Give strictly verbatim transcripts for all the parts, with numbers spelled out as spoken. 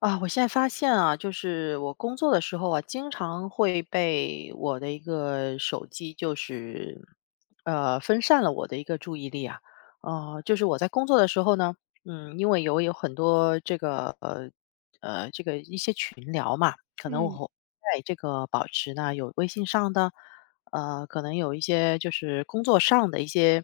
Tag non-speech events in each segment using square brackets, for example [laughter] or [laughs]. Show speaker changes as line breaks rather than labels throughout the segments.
啊，我现在发现啊，就是我工作的时候啊，经常会被我的一个手机，就是呃分散了我的一个注意力啊。呃，就是我在工作的时候呢，嗯，因为有有很多这个呃呃这个一些群聊嘛，可能我
嗯
会在这个保持呢有微信上的，呃，可能有一些就是工作上的一些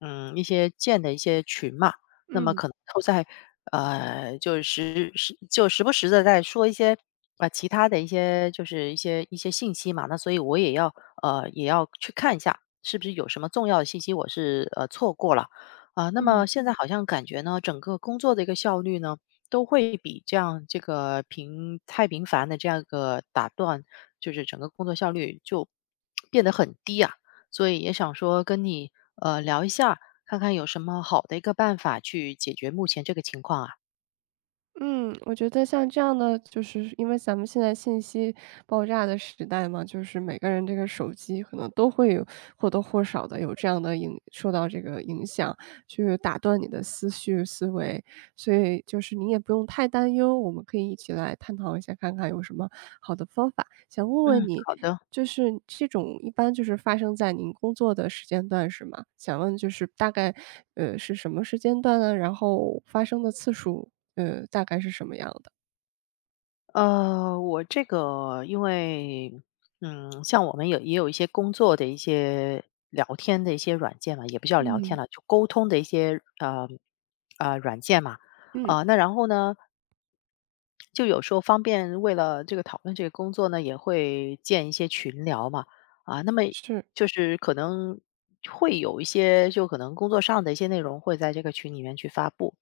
嗯一些建的一些群嘛。那么
嗯
可能都在呃，就时时就时不时的在说一些，呃，其他的一些就是一些一些信息嘛。那所以我也要呃，也要去看一下，是不是有什么重要的信息我是，呃，错过了。啊，那
嗯
么现在好像感觉呢，整个工作的一个效率呢，都会比这样这个频太频繁的这样一个打断，就是整个工作效率就变得很低啊。所以也想说跟你，呃，聊一下，看看有什么好的一个办法去解决目前这个情况啊。
嗯，我觉得像这样的，就是因为咱们现在信息爆炸的时代嘛，就是每个人这个手机可能都会有或多或少的有这样的影，受到这个影响，去打断你的思绪思维，所以就是你也不用太担忧，我们可以一起来探讨一下，看看有什么好的方法。想问
嗯，
问你，
好的，
就是这种一般就是发生在您工作的时间段是吗？想问就是大概，呃，是什么时间段呢？然后发生的次数，呃，大概是什么样的？
呃，我这个因为，嗯，像我们有也有一些工作的一些聊天的一些软件嘛，也不叫聊天
嗯。
了，就沟通的一些呃呃软件嘛，
嗯，
呃，那然后呢，就有时候方便为了这个讨论这个工作呢，也会建一些群聊嘛，啊，那么
是，
就是可能会有一些就可能工作上的一些内容会在这个群里面去发布，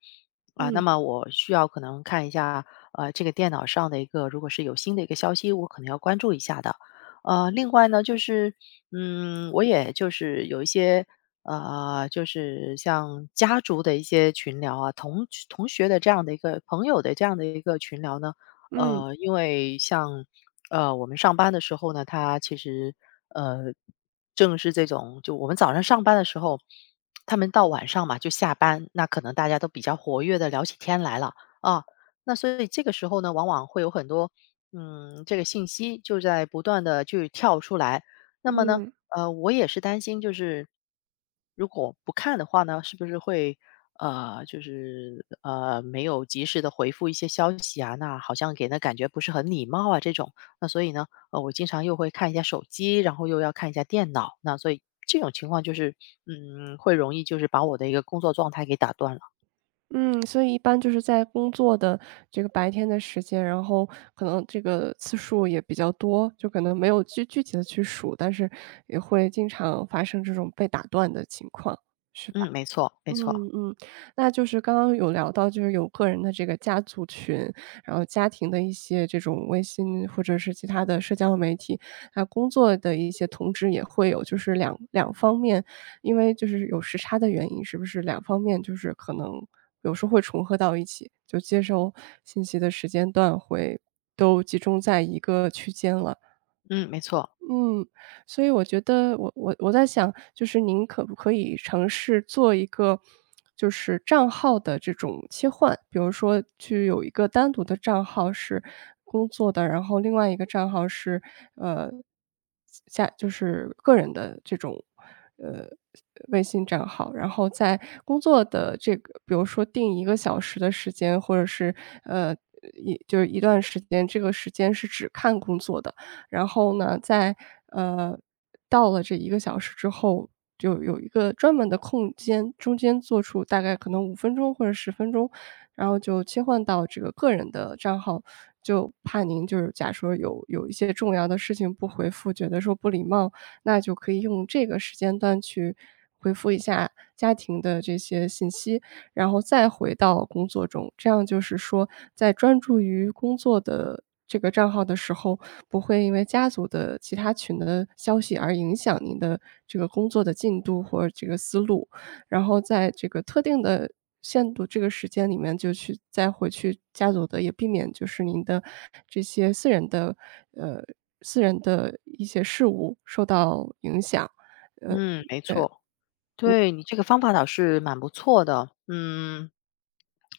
啊，那
嗯，
么我需要可能看一下，呃，这个电脑上的一个如果是有新的一个消息，我可能要关注一下的。呃，另外呢，就是，嗯，我也就是有一些呃，就是像家族的一些群聊啊，同同学的这样的一个朋友的这样的一个群聊呢，
嗯，
呃，因为像呃我们上班的时候呢，他其实呃正是这种，就我们早上上班的时候，他们到晚上嘛就下班，那可能大家都比较活跃的聊起天来了啊，那所以这个时候呢，往往会有很多嗯这个信息就在不断的去跳出来，那么呢。
嗯，
呃，我也是担心，就是如果不看的话呢，是不是会呃，就是呃，没有及时的回复一些消息啊？那好像给人的感觉不是很礼貌啊，这种。那所以呢，呃，我经常又会看一下手机，然后又要看一下电脑，那所以这种情况就是，嗯，会容易就是把我的一个工作状态给打断了。
嗯，所以一般就是在工作的这个白天的时间，然后可能这个次数也比较多，就可能没有具具体的去数，但是也会经常发生这种被打断的情况，是吧？
嗯，没错，没
嗯
错，
嗯，那就是刚刚有聊到，就是有个人的这个家族群，然后家庭的一些这种微信或者是其他的社交媒体，啊，工作的一些通知也会有，就是两两方面，因为就是有时差的原因，是不是两方面就是可能有时候会重合到一起，就接收信息的时间段会都集中在一个区间了。
嗯，没错，
嗯，所以我觉得我我我在想，就是您可不可以尝试做一个，就是账号的这种切换，比如说去有一个单独的账号是工作的，然后另外一个账号是呃下就是个人的这种呃微信账号，然后在工作的这个，比如说定一个小时的时间，或者是呃一就是一段时间，这个时间是只看工作的。然后呢，在呃，到了这一个小时之后，就有一个专门的空间，中间做出大概可能五分钟或者十分钟，然后就切换到这个个人的账号。就怕您就是假说有有一些重要的事情不回复，觉得说不礼貌，那就可以用这个时间段去回复一下家庭的这些信息。然后再回到工作中。这样就是说，在专注于工作的这个账号的时候，不会因为家族的其他群的消息而影响您的这个工作的进度或者这个思路。然后在这个特定的限度这个时间里面就去再回去家族的，也避免就是您的这些私人的呃，私人的一些事务受到影响。呃，
嗯，没错。对，你这个方法倒是蛮不错的，嗯。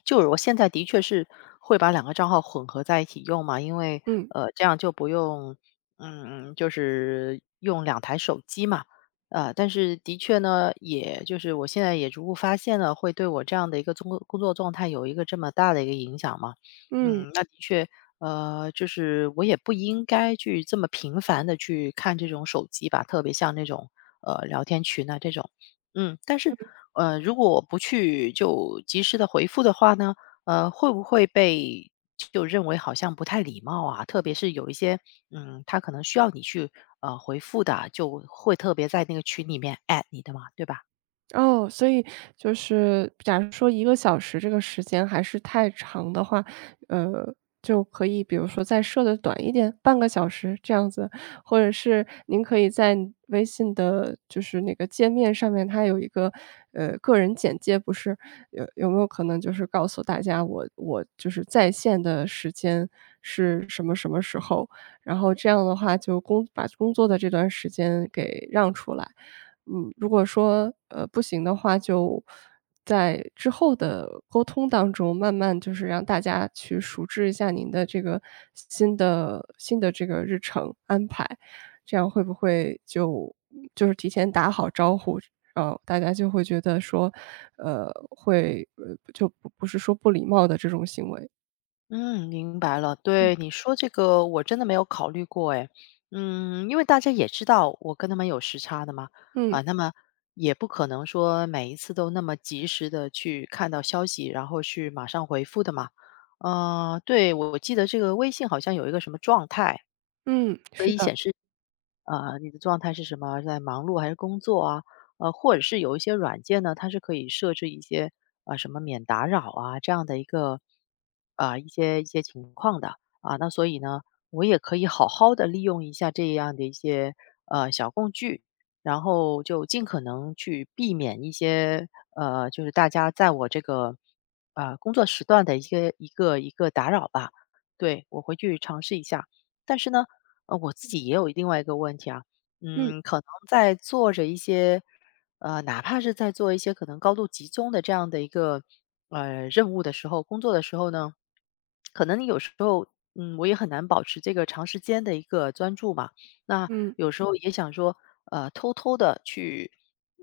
就是我现在的确是会把两个账号混合在一起用嘛，因为
嗯，
呃，这样就不用嗯，就是用两台手机嘛。呃，但是的确呢，也就是我现在也逐步发现了，会对我这样的一个工作工作状态有一个这么大的一个影响嘛。
嗯。
嗯，那的确，呃，就是我也不应该去这么频繁的去看这种手机吧，特别像那种呃聊天群啊这种。嗯，但是呃，如果我不去就及时的回复的话呢，呃，会不会被就认为好像不太礼貌啊？特别是有一些，嗯，他可能需要你去呃回复的啊就会特别在那个群里面 at 你的嘛，对吧？
哦，所以就是假如说一个小时这个时间还是太长的话，呃，就可以比如说再设的短一点，半个小时这样子。或者是您可以在微信的就是那个界面上面，它有一个，呃，个人简介不是，有有没有可能就是告诉大家我我就是在线的时间是什么什么时候，然后这样的话就工把工作的这段时间给让出来。嗯，如果说，呃，不行的话，就在之后的沟通当中，慢慢就是让大家去熟知一下您的这个新的新的这个日程安排，这样会不会就就是提前打好招呼，呃，大家就会觉得说，呃，会呃，就不不是说不礼貌的这种行为。
嗯，明白了。
嗯。
对，你说这个我真的没有考虑过诶。嗯，因为大家也知道我跟他们有时差的嘛，
嗯，
啊，那么也不可能说每一次都那么及时的去看到消息，然后去马上回复的嘛。呃，对，我记得这个微信好像有一个什么状态。
嗯，是的，
呃，你的状态是什么，在忙碌还是工作啊？呃，或者是有一些软件呢，它是可以设置一些啊什么免打扰啊这样的一个啊、一些一些情况的啊。那所以呢，我也可以好好的利用一下这样的一些呃小工具，然后就尽可能去避免一些呃就是大家在我这个啊工作时段的一些一个一个打扰吧。对，我回去尝试一下，但是呢。呃，我自己也有另外一个问题啊，
嗯，
嗯，可能在做着一些，呃，哪怕是在做一些可能高度集中的这样的一个呃任务的时候，工作的时候呢，可能你有时候，嗯，我也很难保持这个长时间的一个专注嘛。那
嗯。
有时候嗯也想说，呃，偷偷的去，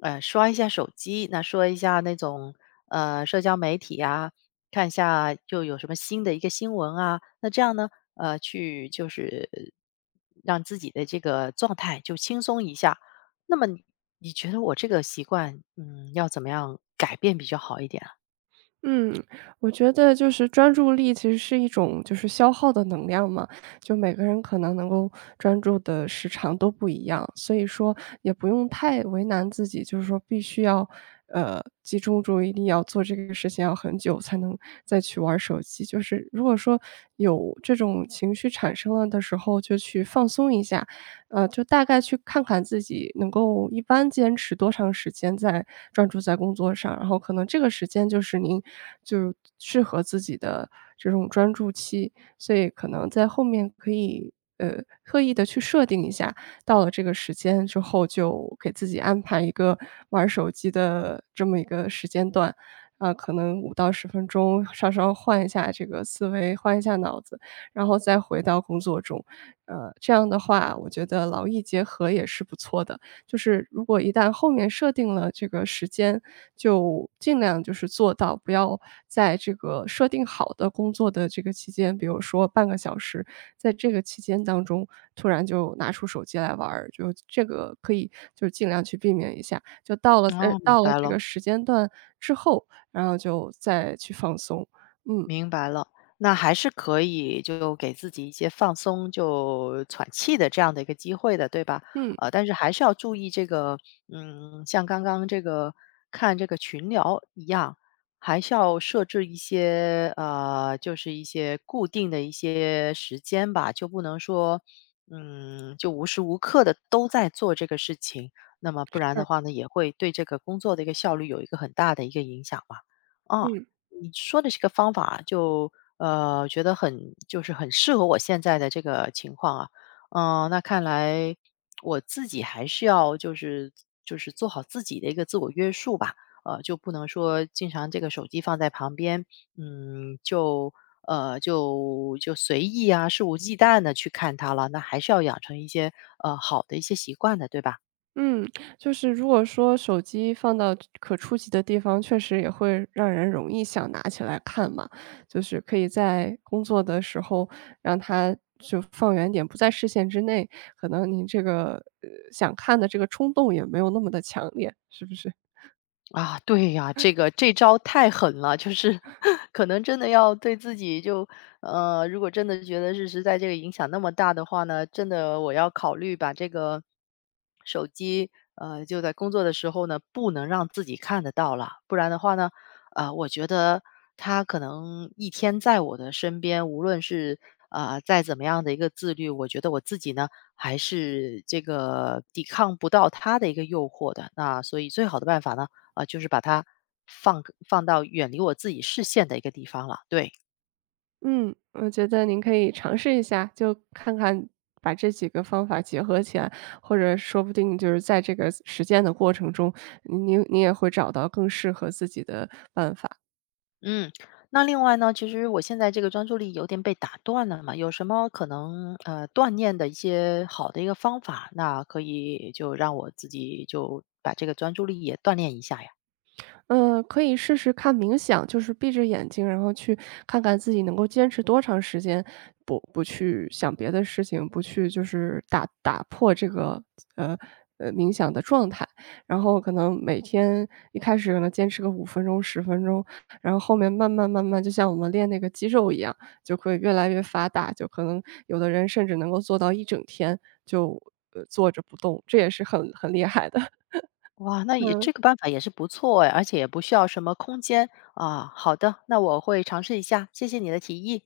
呃，刷一下手机，那说一下那种呃社交媒体呀、看一下又有什么新的一个新闻啊，那这样呢，呃，去就是让自己的这个状态就轻松一下。那么你你觉得我这个习惯，嗯，要怎么样改变比较好一点啊？
嗯，我觉得就是专注力其实是一种就是消耗的能量嘛，就每个人可能能够专注的时长都不一样，所以说也不用太为难自己，就是说必须要呃集中注意力，要做这个事情要很久才能再去玩手机。就是如果说有这种情绪产生了的时候，就去放松一下，呃，就大概去看看自己能够一般坚持多长时间在专注在工作上，然后可能这个时间就是您就是适合自己的这种专注期，所以可能在后面可以，呃，特意的去设定一下，到了这个时间之后就给自己安排一个玩手机的这么一个时间段，啊，可能五到十分钟稍稍换一下这个思维，换一下脑子，然后再回到工作中。呃，这样的话，我觉得劳逸结合也是不错的。就是如果一旦后面设定了这个时间，就尽量就是做到不要在这个设定好的工作的这个期间，比如说半个小时，在这个期间当中突然就拿出手机来玩儿，就这个可以就尽量去避免一下。就到了呃，
哦，明
到了
白
这
了。
个时间段之后，然后就再去放松。嗯，
明白了，那还是可以就给自己一些放松、就喘气的这样的一个机会的，对吧？
嗯，
呃，但是还是要注意这个，嗯，像刚刚这个看这个群聊一样，还是要设置一些呃，就是一些固定的一些时间吧，就不能说，嗯，就无时无刻的都在做这个事情，那么不然的
是，
话呢，也会对这个工作的一个效率有一个很大的一个影响嘛，啊。
嗯。
你说的这个方法就呃，觉得很就是很适合我现在的这个情况啊。嗯、那看来我自己还是要就是就是做好自己的一个自我约束吧。呃，就不能说经常这个手机放在旁边，嗯，就呃就就随意啊，肆无忌惮的去看它了。那还是要养成一些呃好的一些习惯的，对吧？
嗯，就是如果说手机放到可触及的地方，确实也会让人容易想拿起来看嘛。就是可以在工作的时候让它就放远点，不在视线之内，可能您这个，呃，想看的这个冲动也没有那么的强烈，是不是？
啊，对呀，这个这招太狠了，就是 [laughs] 可能真的要对自己就呃，如果真的觉得是实在这个影响那么大的话呢，真的我要考虑把这个手机呃就在工作的时候呢，不能让自己看得到了，不然的话呢，啊，我觉得它可能一天在我的身边，无论是啊、呃再怎么样的一个自律，我觉得我自己呢还是这个抵抗不到它的一个诱惑的。那所以最好的办法呢。啊，就是把它放个放到远离我自己视线的一个地方了。对，
嗯，我觉得您可以尝试一下，就看看把这几个方法结合起来，或者说不定就是在这个实践的过程中，您您也会找到更适合自己的办法。
嗯。那另外呢，其实我现在这个专注力有点被打断了嘛，有什么可能呃锻炼的一些好的一个方法，那可以就让我自己就把这个专注力也锻炼一下呀。
嗯，可以试试看冥想，就是闭着眼睛，然后去看看自己能够坚持多长时间，不不去想别的事情，不去就是打打破这个呃呃冥想的状态。然后可能每天一开始可能坚持个五分钟、十分钟，然后后面慢慢慢慢，就像我们练那个肌肉一样，就会越来越发达。就可能有的人甚至能够做到一整天就呃坐着不动，这也是很很厉害的。[laughs]
哇，那也这
嗯。
个办法也是不错哎，而且也不需要什么空间啊。好的，那我会尝试一下，谢谢你的提议。